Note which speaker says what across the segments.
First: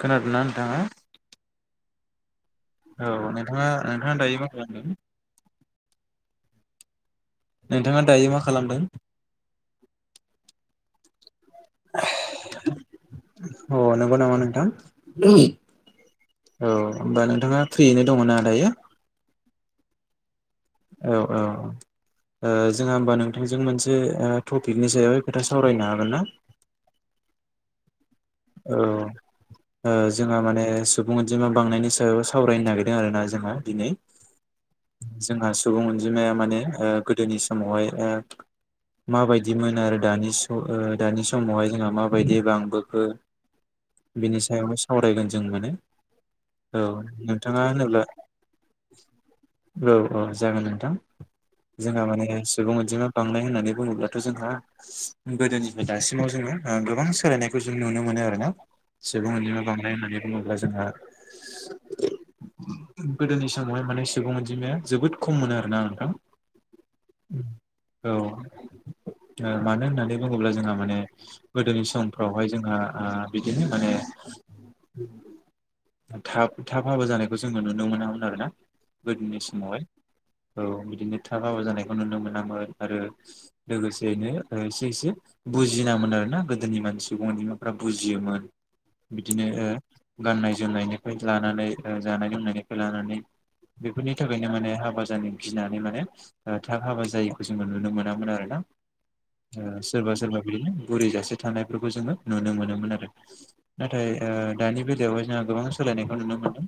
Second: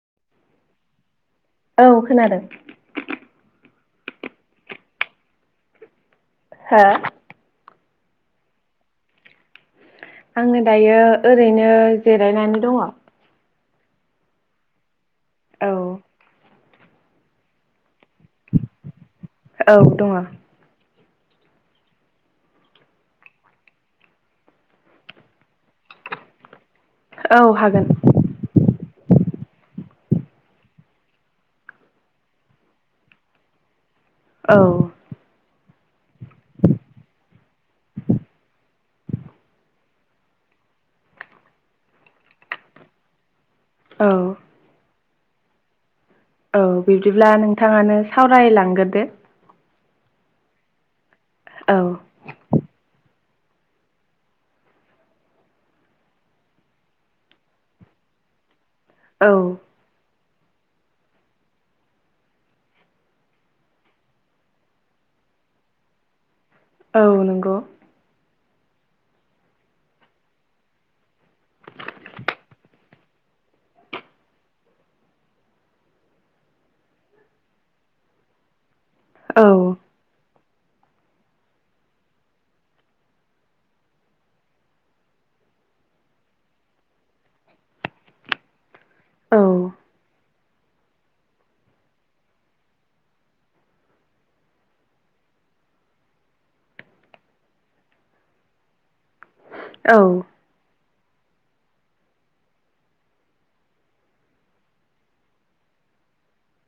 Speaker 1: खोनादोना नोंथाङा?
Speaker 2: औ खोनादों
Speaker 1: औ नोंथाङा-नोंथाङा दायो मा खालामदों?
Speaker 2: हो
Speaker 1: नोंथाङा दायो मा खालामदों
Speaker 2: आङो दायो ओरैनो जिरायनानै दङ
Speaker 1: औ नंगौ नङा नोंथां
Speaker 2: औ
Speaker 1: औ होमबा नोंथाङा फ्रियैनो दङना दायो
Speaker 2: औ दङ
Speaker 1: औ औ औ जोंहा होमबा नोंथांजों मोनसे टपिकनि सायाव खोथा सावरायनो हागोन ना
Speaker 2: औ हागोन।
Speaker 1: औ जोंहा माने सुबुं अनजिमा बांनायनि सायाव सावरायनो नागिरदों आर ना जोंहा दिनै
Speaker 2: औ
Speaker 1: जोंहा सुबुं अनजिमाया माने गोदोनि समावहाय माबायदिमोन आरो दानि स दानि समावहाय जोंहा माबायदि बांबोखो
Speaker 2: औ
Speaker 1: बिनि सायावनो सावरायगोन जों मोनो
Speaker 2: औ बिब्दिब्ला नोंथाङानो सावरायलांग्रोदो।
Speaker 1: औ औ जागोन नोंथां
Speaker 2: औ
Speaker 1: जोंहा माने सुबुं अनजिमा बांनाय होननानै बुङोब्लाथ' जोंहा गोदोनिफ्राय दासिमाव जोङो गोबां सोलायनायखौ जों नु नो मोन आरोना
Speaker 2: औ
Speaker 1: सुबुं अनजिमा बांनाय होननानै बुङोब्ला जोंहा गोदोनि समावहाय माने सुबुं अनजिमाया जोबोद खम मोनो आरोोना नोंथां
Speaker 2: औ नंगौ
Speaker 1: औ ओ मानो होननानै बुङोब्ला जोंहा माने गोदोनि समफ्रावहाय जोंहा आ बिदिनो माने थाब थाब हाबा जानायखौ जोङो नुनो मोनामोन आरोना गोदोनि
Speaker 2: औ
Speaker 1: सममावहाय औ बिदिनो थाबाबा जानायखौ नुनो मोनामोन आरो लोगोसेयैनो एसे एसे बुजिनामोन आर ना गोदोनि मानसि सुबुं बिमाफ्रा बुजियोमोन
Speaker 2: औ
Speaker 1: बिदिनो गाननाय जोमनायनिफ्राय लानानै जानाय लोंनायनिफ्राय लानानै बेफोरनि थाखायनो माने हाबा जानो गिनानै माने थाब हाबा जायैखौ जोङो नुनो मोनामोन आरोना
Speaker 2: औ
Speaker 1: सोरबा सोरबा बिदिनो बुरै जासे थानायफोरखौ जोङो नुनो मोनोमोन आरो नाथाय दानि बेलायावहाय जोंहा गोबां सोलायनायखौ नुनो मोनदों।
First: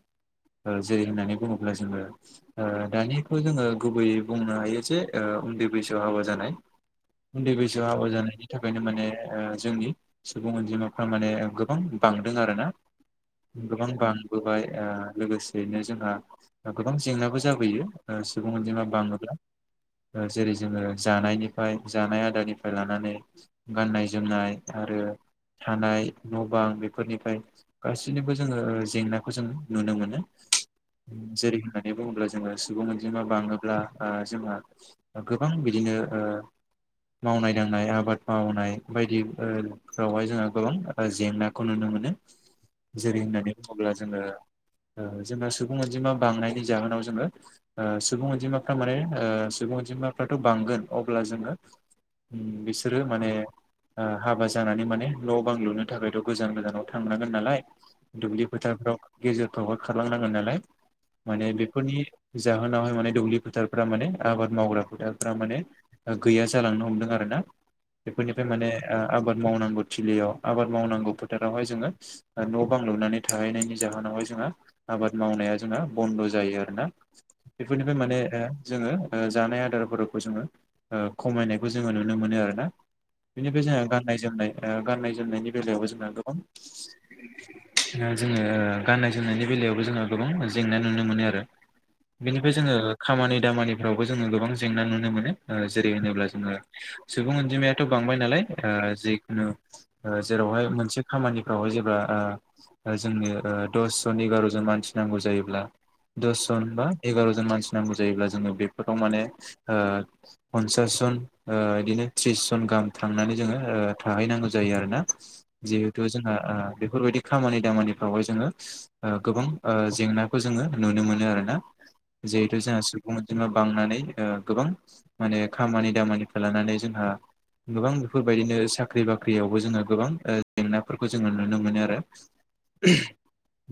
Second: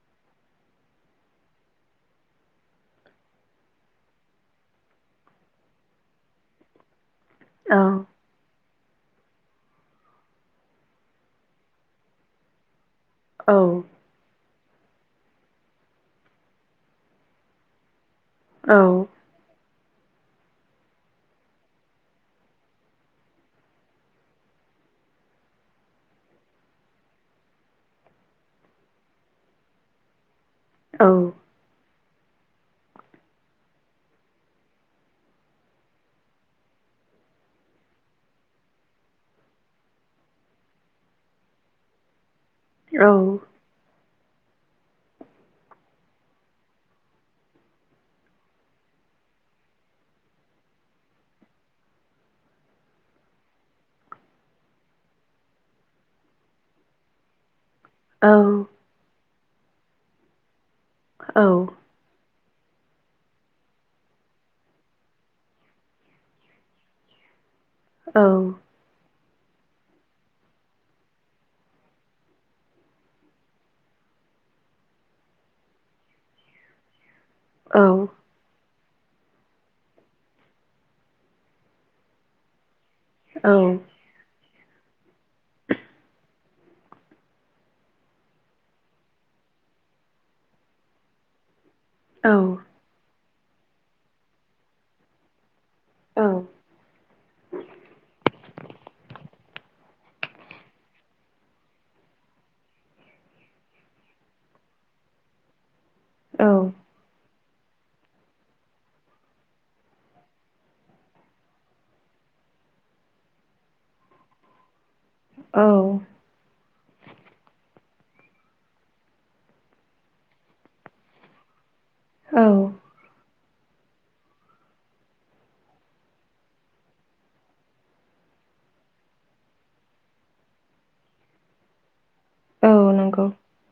Speaker 1: जेरै होननानै बुङोब्ला जोङो दानिखौ जोङो गुबैयै बुंनो हायो जे उन्दै बैसोआव हाबा जानाय उन्दै
Speaker 2: औ
Speaker 1: बैसोआव हाबा जानायनि थाखायनो माने जोंनि सुबुं अनजिमाफ्रा माने गोबां बांदों आरोना
Speaker 2: औ
Speaker 1: गोबां बांबोबाय। लोगोसेयैनो जोंहा गोबां जेंनाबो जाबोयो। ओ सुबुं
Speaker 2: औ
Speaker 1: अनजिना बाङोब्ला जेरै जोङो जानायनिफ्राय जानाय आदारनिफ्राय लानानै गाननाय जोमनाय आरो थानाय न' बां बेफोरनिफ्राय गासैनोबो जोङो जेंनाखौ जों नुनो मोनो
Speaker 2: औ
Speaker 1: जेरै होन्नानै बुङोब्ला जोङो सुबुं अनजिमा बाङोब्ला ओ जोङो गोबां बिदिनो ओ मावनाय दांनाय आबाद मावनाय बायदि ओ फोरावहाय जोंहा गोबां जेंनाखौ नुनो मोनो
Speaker 2: औ
Speaker 1: जेरै होननानै बुङोब्ला जोङो जोङो सुबुं अनजिमा बांनायनि जाहोनाव जोङो सुबुं अनजिमाफ्रा माने ओ सुबुं अनजिमाफ्राथ' बांगोन अब्ला जोङो बिसोरो माने ओ हाबा जानानै माने न' बां लुनो थाखायथ' गोजान गोजानाव थांनांगोन नालाय
Speaker 2: औ
Speaker 1: दुब्लि फोथारफ्राव गेजेरफ्रावहाय खारलांनांगोन नालाय माने बेफोरनि जाहोनावहाय माने दुब्लि फोथारफ्रा माने आबाद मावग्रा फोथारफ्रा माने गैया जालांनो हमदों आरो ना बेफोरनिफ्राय माने आबाद मावनांगौ थिलियाव आबाद मावनांगौ फोथारावहाय जोङो न' बां लुनानै थाहैनायनि जाहोनावहाय जों आबाद मावनाया जोंहा बन्द' जायो आरोना बेफोरनिफ्राय माने ओ जोङो जानाय आदारफोरखौ जोङो खमायनायखौ जोङो नुनो मोनो आरो ना बेनिफ्राय जो ग गाननाय जोमनायनि बेलायावबो जोंना गोबां दा जोङो गाननाय जोमनायनि बेलायावबो जोंहा गोबां जेंना नुनो मोनो आरो बेनिफ्राय जोङो खामानि दामानिफ्रावबो जोङो गोबां जेंना नुनो मोनो जेरै होनोब्ला जोङो सुबुं अनजिमायाथ' बांबाय नालाय ओ जिखुनु जेरावहाय मोनसे खामानिफ्रावहाय जेब्ला जोंनि दस दसे जन बा एगारजोन मानसि नांगौ जायोब्ला दन बा एगारजोन मानसि नांगौ जायोब्ला जोङो बेफोराव माने ओ फनसास जन ओ इदिनो थ्रिस जन गाहाम थांनानै जोङो थाहैनांगौ जायो आरोना
Speaker 2: औ
Speaker 1: जिहेथु जोंहा बेफोरबायदि खामानि दामानिफ्रावहाय जोङो गोबां जेंनाखौ जोङो नुनो मोनो आरोना
Speaker 2: औ
Speaker 1: जेतु जोंहा सुबुङ अनजि बांनानै गोबां माने खामानि दामानिखौ लानानै जोंहा गोबां बेफोरबायदिनो साख्रि साख्रि बाख्रियावबो जोङो गोबां जेंनाफोरखौ जोङो नुनो मोनो आरो
Speaker 2: औ नंगौ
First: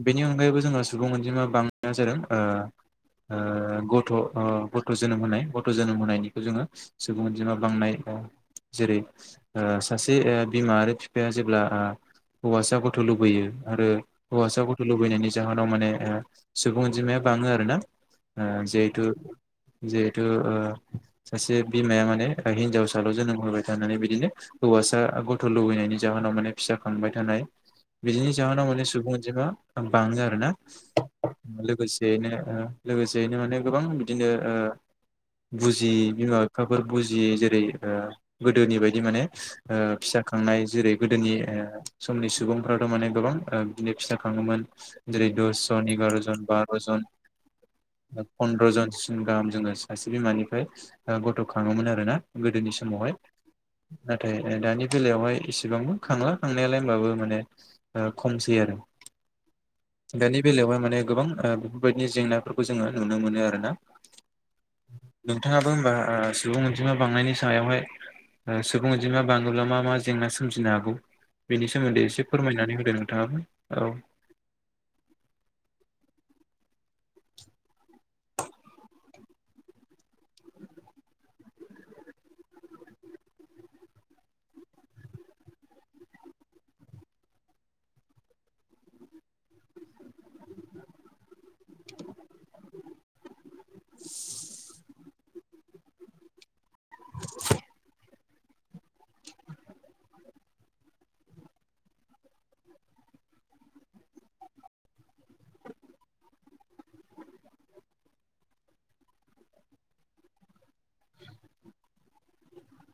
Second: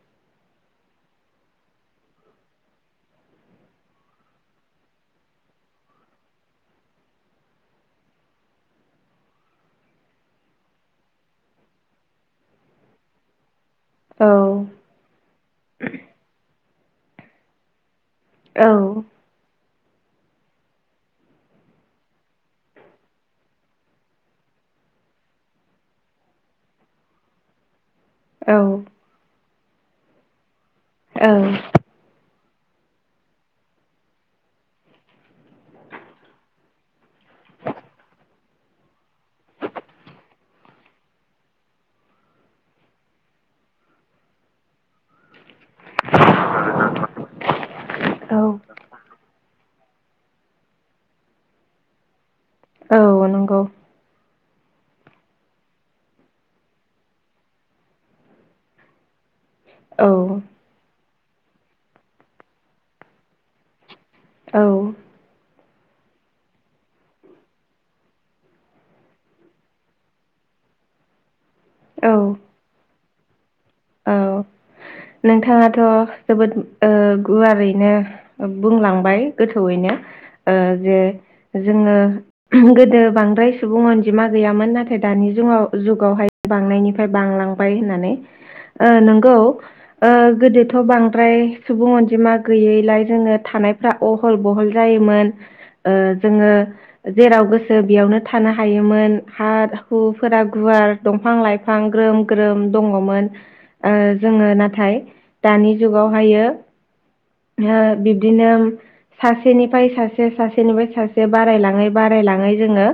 Speaker 1: बेनि अनगायैबो जोङो सुबुं अनजिमा बांनाया जादों ओ ओ गथ' गथ' जोनोम होनाय गथ' जोनोम होनायनिखौ जोङो सुबुं अनजिमा बांनाय ओ जेरै ओ सासे बिमा आरो बिफाया जेब्ला हौवासा गथ' लुबैयो आरो
Speaker 2: औ
Speaker 1: हौवासा गथ' लुबैनायनि जाहोनाव माने सुबुं अनजिमाया बाङो आर ना जिहेथु
Speaker 2: औ
Speaker 1: जिहेथु सासे बिमाया माने हिनजावसाल' जोनोम होबाय थानानै बिदिनो हौवासा गथ' लुबैनायनि जाहोनाव माने फिसा खांबाय थानाय बिदिनि जाहोनाव
Speaker 2: औ
Speaker 1: माने सुबुं अनजिमा बाङो आरो ना
Speaker 2: औ
Speaker 1: लोगोसेयैनो लोगोसेयैनो माने गोबां बिदिनो बुजि बिमा बिफाफोर बुजि जि जेरै गोदोनि बायदि माने फिसा खांनाय जेरै गोदोनि समनि सुबुंफ्राथ' माने गोबां बिदिनो फिसा खांनाय मोन जेरै दस जन एगार' जन बार'जन
Speaker 2: औ
Speaker 1: पन्द्र'जनसिम गाहाम जोङ सासे बिमानिफ्राय गथ' खाङोमोन आर ना गोदोनि समावहाय
Speaker 2: औ नंगौ
Speaker 1: नाथाय दानि बेलायावहाय इसेबांबो खांला खांनायालाय होनोमबाबो माने खमसै आरो
Speaker 2: औ
Speaker 1: दानि बेलायावहाय माने गोबां बेफोरबायदि जेंनाफोरखौ जोङो नुनो मोनो आरोना
Speaker 2: औ
Speaker 1: मानो होनबा सुबुं अनजिमा बांनायनि सायावहाय सुबुं अदि मा बाङोब्ला मा मा जेंना सोमजिनो हागौ बिनि सोमोन्दै
Speaker 2: औ
Speaker 1: एसे फोरमायनानै होदों [unintelligible]
Speaker 2: औ नोंथाङाथ' जोबोद गुवारैनो बुंलांबाय गोथौयैनो जे जोङो गोदो बांद्राय सुबुं अनजिमा गैयामोन नाथाय दानि जुगाव जुगावहाय बांनायनिफ्राय बां बांलांबाय होननानै ओ नंगौ ओ गोदोथ' बांद्राय सुबुं अनजिमा गैयैलाय जोङो थानाय अहल बहल जायोमोन ओ जोङो जेराव गोसो बेयावनो थानो हायोमोन हा हुफोरा गुवार दंफां लाइफां ग्रोम ग्रोम दङमोन। ओ जोङो नाथाय दानि जुगावहायो। ओ बिब्दिनो सासेनिफ्राय सासे सासेनिफ्राय सासे बारायलाङै बारायलाङै जोङो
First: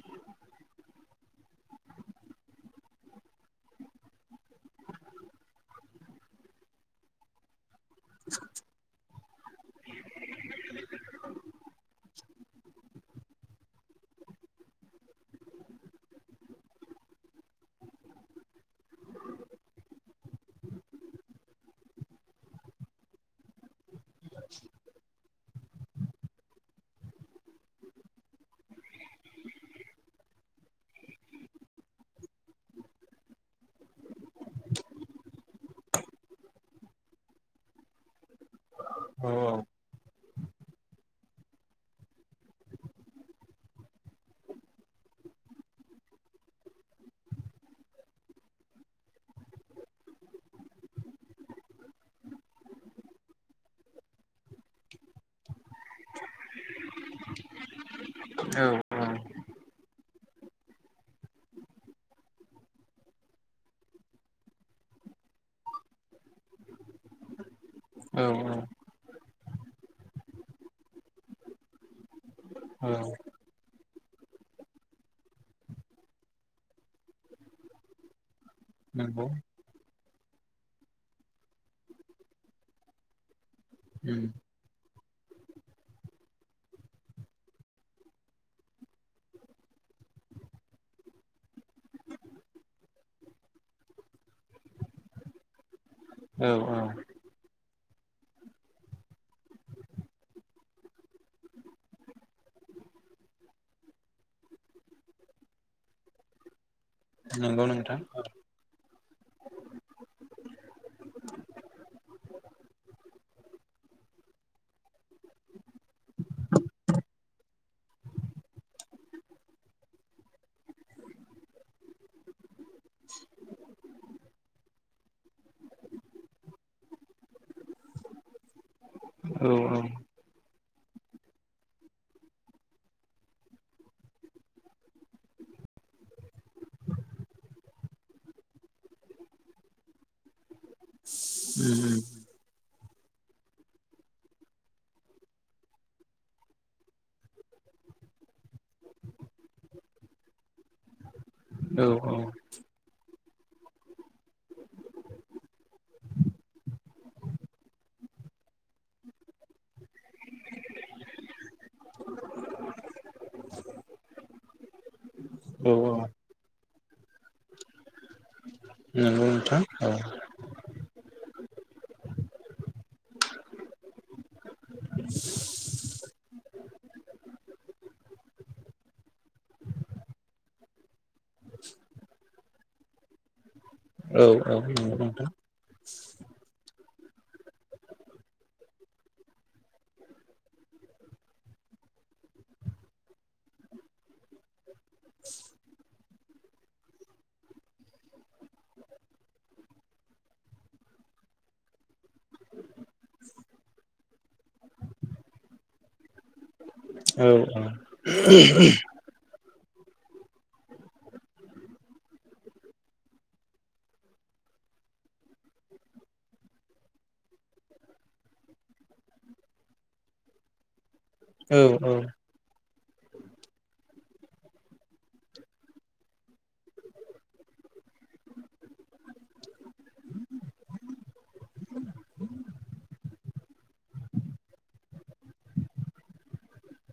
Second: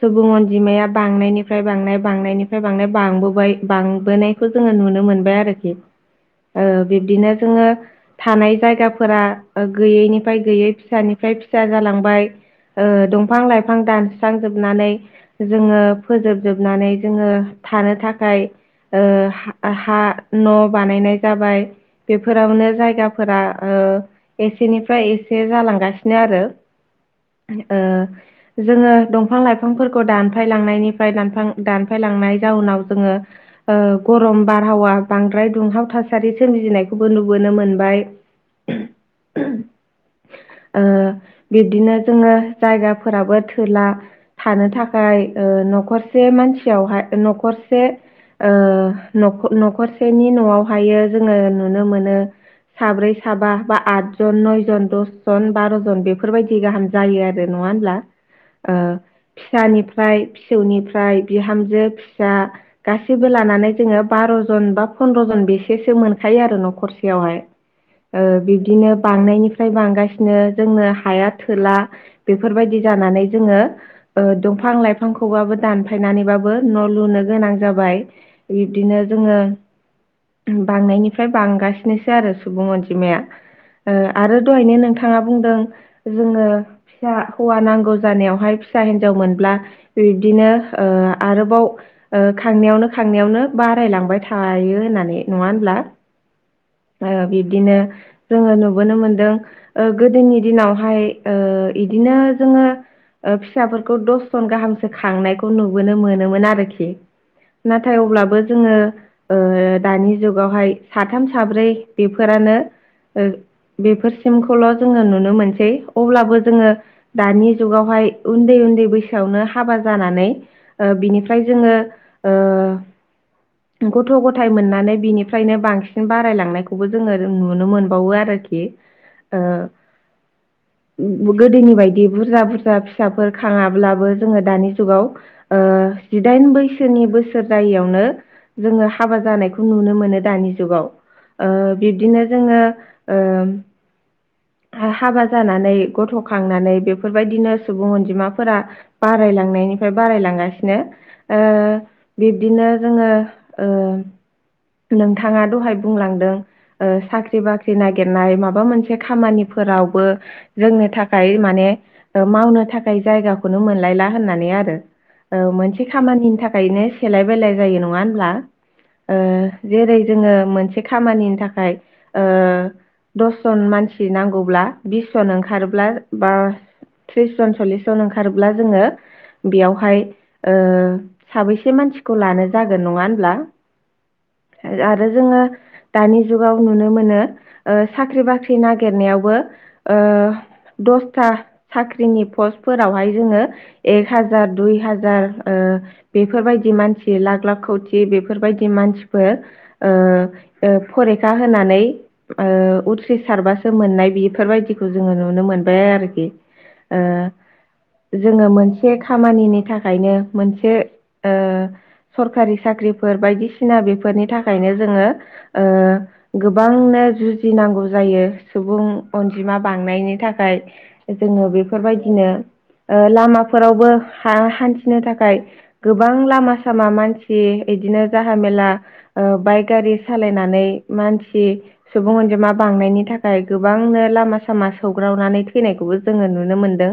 Speaker 2: सुबुं अनजिमा बिमाया बांनायनिफ्राय बांनाय बांनायनिफ्राय बांनाय बांबोबाय बांबोनायखौ जोङो नुनो मोनो आरोखि बिब्दिनो जोङो थानाय जायगाफोरा गैयैनिफ्राय गैयै फिसानिफ्राय फिसा जालांबाय। ओ दंफां लाइफां दानस्रांजोबनानै जोङो फोजोबजोबनानै जोङो थानो थाखाय ओ हा न' बानायनाय जाबाय बेफोरावनो जायगाफोरा ओ एसेनिफ्राय एसे जालांगासिनो आरो। ओ जोङो दंफां लाइफांफोरखौ दानफायलांनायनिफ्राय दानफां दानफाय लांनाय जाउनाव जोङो ओ गरम बारहावा बांद्राय दुंहाव थासारि सोमजिनायखौबो नुबोनो मोनबाय।
Speaker 1: अ
Speaker 2: ओ बिब्दिनो जोङो जायगाफोराबो थोला थानो थाखाय न'खरसे मानसियावहाय न'खरसे ओ नखर सेनि न'आवहायो जोङो नुनो मोनो। साब्रै साबा बा आदजन नयजन दसजन बार'जन बेफोर बेफोरबायदि गाहाम जायो। आरो नङा होमब्ला?
Speaker 1: औ
Speaker 2: फिसानिफ्राय फिसौनिफ्राय बिहामजो फिसा गासिबो लानानै जोङो बार' जन बा सन्द्र जन बेसेसो मोनखायो आरो न'खरसेयावहाय
Speaker 1: औ
Speaker 2: बिदिनो बांनायनिफ्राय बांगासिनो जोंनो हाया थोला बेफोरबायदि
Speaker 1: औ
Speaker 2: जानानै जोङो दंफां लाइफांखौबाबो दानफायनानैबाबो न' लुनो गोनां जाबाय। बिब्दिनो
Speaker 1: नंगौ
Speaker 2: जोङो बांनायनिफ्राय बांगासिनोसो आरो सुबुं अनजिमाया आरो दहायनो नोंथाङा बुंदों जोङो फिसा हौवा नांगौ जानायावहाय फिसा हिनजाव मोनब्ला बिब्दिनो ओ आरोबाव खांनायावनो खांनायावनो बा बारायलांबाय थायो होननानै। नङा होनब्ला?
Speaker 1: औ औ।
Speaker 2: बिदिनो जोङो नुबोनो मोनदों गोदोनि दिनावहाय ओ बिदिनो जों
Speaker 1: [inaudible]
Speaker 2: फिसाफोरखौ दस जन गाहामसो खांनायखौ नुबोनो मोनोमोन आरोखि।
Speaker 1: नंगौ
Speaker 2: नाथाय
Speaker 1: नोंथां
Speaker 2: अब्लाबो जोङो ओ दानि जुगावहाय साथाम साब्रै बेफोरानो बेफोरसिमखौल' जोङो नुनो मोनसै। अब्लाबो जोङो दानि जुगावहाय उन्दै उन्दै बैसोआवनो हाबा जानानै बिनिफ्राय जोङो ओ गथ' गथाय मोननानै बिनिफ्रायनो बांसिन बारायलांनायखौबो जोङो नुनो मोनबावो आरोखि।
Speaker 1: औ
Speaker 2: ओ
Speaker 1: औ।
Speaker 2: गोदोनि बायदि बुरजा बुरजा फिसाफोर खाङाब्लाबो जोङो दानि जुगाव ओ जिदाइ बैसोनि बोसोर जायैयावनो जोङो हाबा जानायखौ नुनो मोनो दानि जुगाव।
Speaker 1: औ
Speaker 2: बिब्दिनो जोङो ओ
Speaker 1: [inaudible]
Speaker 2: हाबा जानानै गथ'खांनानै बेफोरबायदिनो सुबुं अनजिमाफोरा बारायलांनायनि बारायलांगासिनो ओ
Speaker 1: औ
Speaker 2: बिब्दिनो जोङो ओ नोंथाङा दहाय बुंलांदों साख्रि बाख्रि नागिरनाय माबा मोनसे खामानि फोरावबो जोंनो थाखाय माने मावनो थाखाय जायगाखौनो मोनलायला होननानै आरो
Speaker 1: औ
Speaker 2: मोनसे
Speaker 1: औ
Speaker 2: खामानिनि थाखायनो सेलाय बेलाय जायो। नङा होनब्ला? ओ
Speaker 1: नंगौ नोंथां औ
Speaker 2: जेरै जोङो मोनसे खामानिनि थाखाय ओ दसजन मानसि नांगौब्ला बिस जन ओंखारोब्ला बा थ्रिस जन सल्लिस जन ओंखारोब्ला जोङो बेयावहाय ओ साबैसे मानसिखौ लानो जागोन नङा होनब्ला।
Speaker 1: औ औ नंगौ
Speaker 2: आरो
Speaker 1: नोंथां।
Speaker 2: जोङो दानि जुगाव नुनो मोनो ओ साख्रि बाख्रि नागिरनायावबो ओ दसथा साख्रिनि पस्टफोरावहाय जोङो एक हाजार दुइ हाजार ओ बेफोरबायदि मानसि लाख लाख खौथि बेफोरबायदि मानसिफोर फरिखा होनानै ओ‌उथ्रि सारबासो मोननाय बेफोरबायदिखौ जोङो नुनो मोनबाय आरोखि ओ
Speaker 1: औ औ
Speaker 2: जोङो मोनसे खामानिनि थाखायनो मोनसे सरकारि साख्रि फोर बायदिसिना बेफोरनि थाखायनो जोङो गोबांनो जुजिनांगौ जायो। जायो सुबुं अनजिमा बांनायनि थाखाय जोङो
Speaker 1: औ
Speaker 2: बेफोरबायदिनो लामाफोरावबो हान्थिनो थाखाय गोबां लामा सामा मानसि इदिनो जाहा मेला बाइक गारि सालायनानै मानसि सुबुं अनजिमा बां थांनायनि थाखाय गोबांनो लामा सामा सौग्रावनानै थैनायखौबो जोङो नुनो मोनदों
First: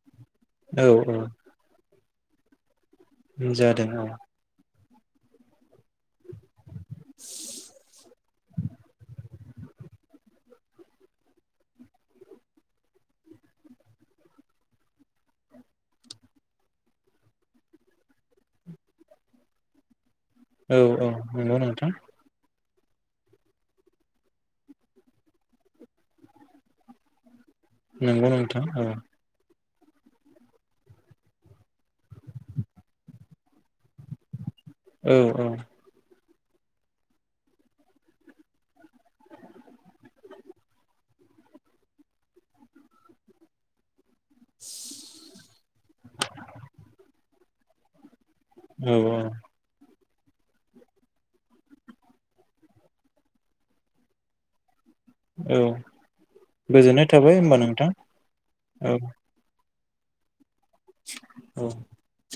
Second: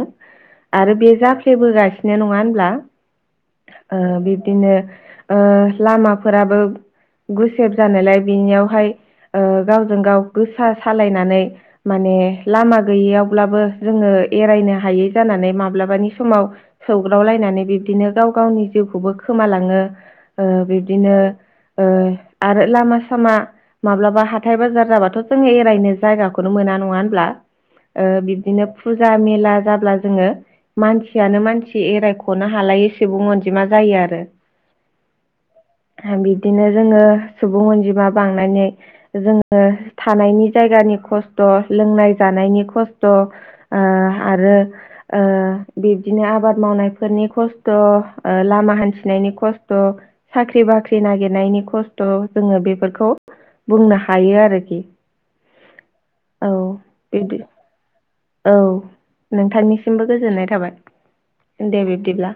Speaker 1: औ
Speaker 2: आरो बे
Speaker 1: औ
Speaker 2: जाफ्लेबोगासिनो नङा होनब्ला
Speaker 1: जादों औ
Speaker 2: बिब्दिनो लामाफोराबो गुसेब जानायलाय बिनियावहाय गावजों गाव गोसा सालायनानै माने लामा गैयैयावब्लाबो जोङो एरायनो हायै जानानै माब्लाबानि समाव सौग्रावलायनानै बिब्दिनो गाव गावनि जिउखौबो खोमालाङो ओ
Speaker 1: औ औ
Speaker 2: बिब्दिनो
Speaker 1: नंगौ
Speaker 2: ओ
Speaker 1: नोंथां
Speaker 2: आरो लामा सामा माब्लाबा हाथाय बाजार जाबाथ' जोङो एरायनो जायगाखौनो मोन मोन नङा होनब्ला
Speaker 1: नंगौ नोंथां
Speaker 2: बिदिनो
Speaker 1: औ
Speaker 2: फुजा मेला जाब्ला जोङो मानसियानो मानसि एरायख'नो हालायै सुबुं अनजिमा जायो आरो
Speaker 1: औ औ
Speaker 2: बिदिनो जोङो सुबुं अनजिमा बांनानै जोङो थानायनि जायगानि खस्थ'' लोंनाय जानायनि खस्थ ओ' आरो बे बिदिनो आबाद मावनायफोरनि खस्थ' लामा
Speaker 1: औ
Speaker 2: हान्थिनायनि खस्थ' साख्रि बाख्रि नागिरनायनि खस्थ' जोङो बेफोरखौ बुंनो हायो आरोखि
Speaker 1: औ
Speaker 2: औ
Speaker 1: गोजोननाय थाबाय
Speaker 2: बिदि
Speaker 1: होनोमबा नोंथां औ
Speaker 2: सिमबो गोजोननाय थाबाय
Speaker 1: औ
Speaker 2: दे बिब्दिब्ला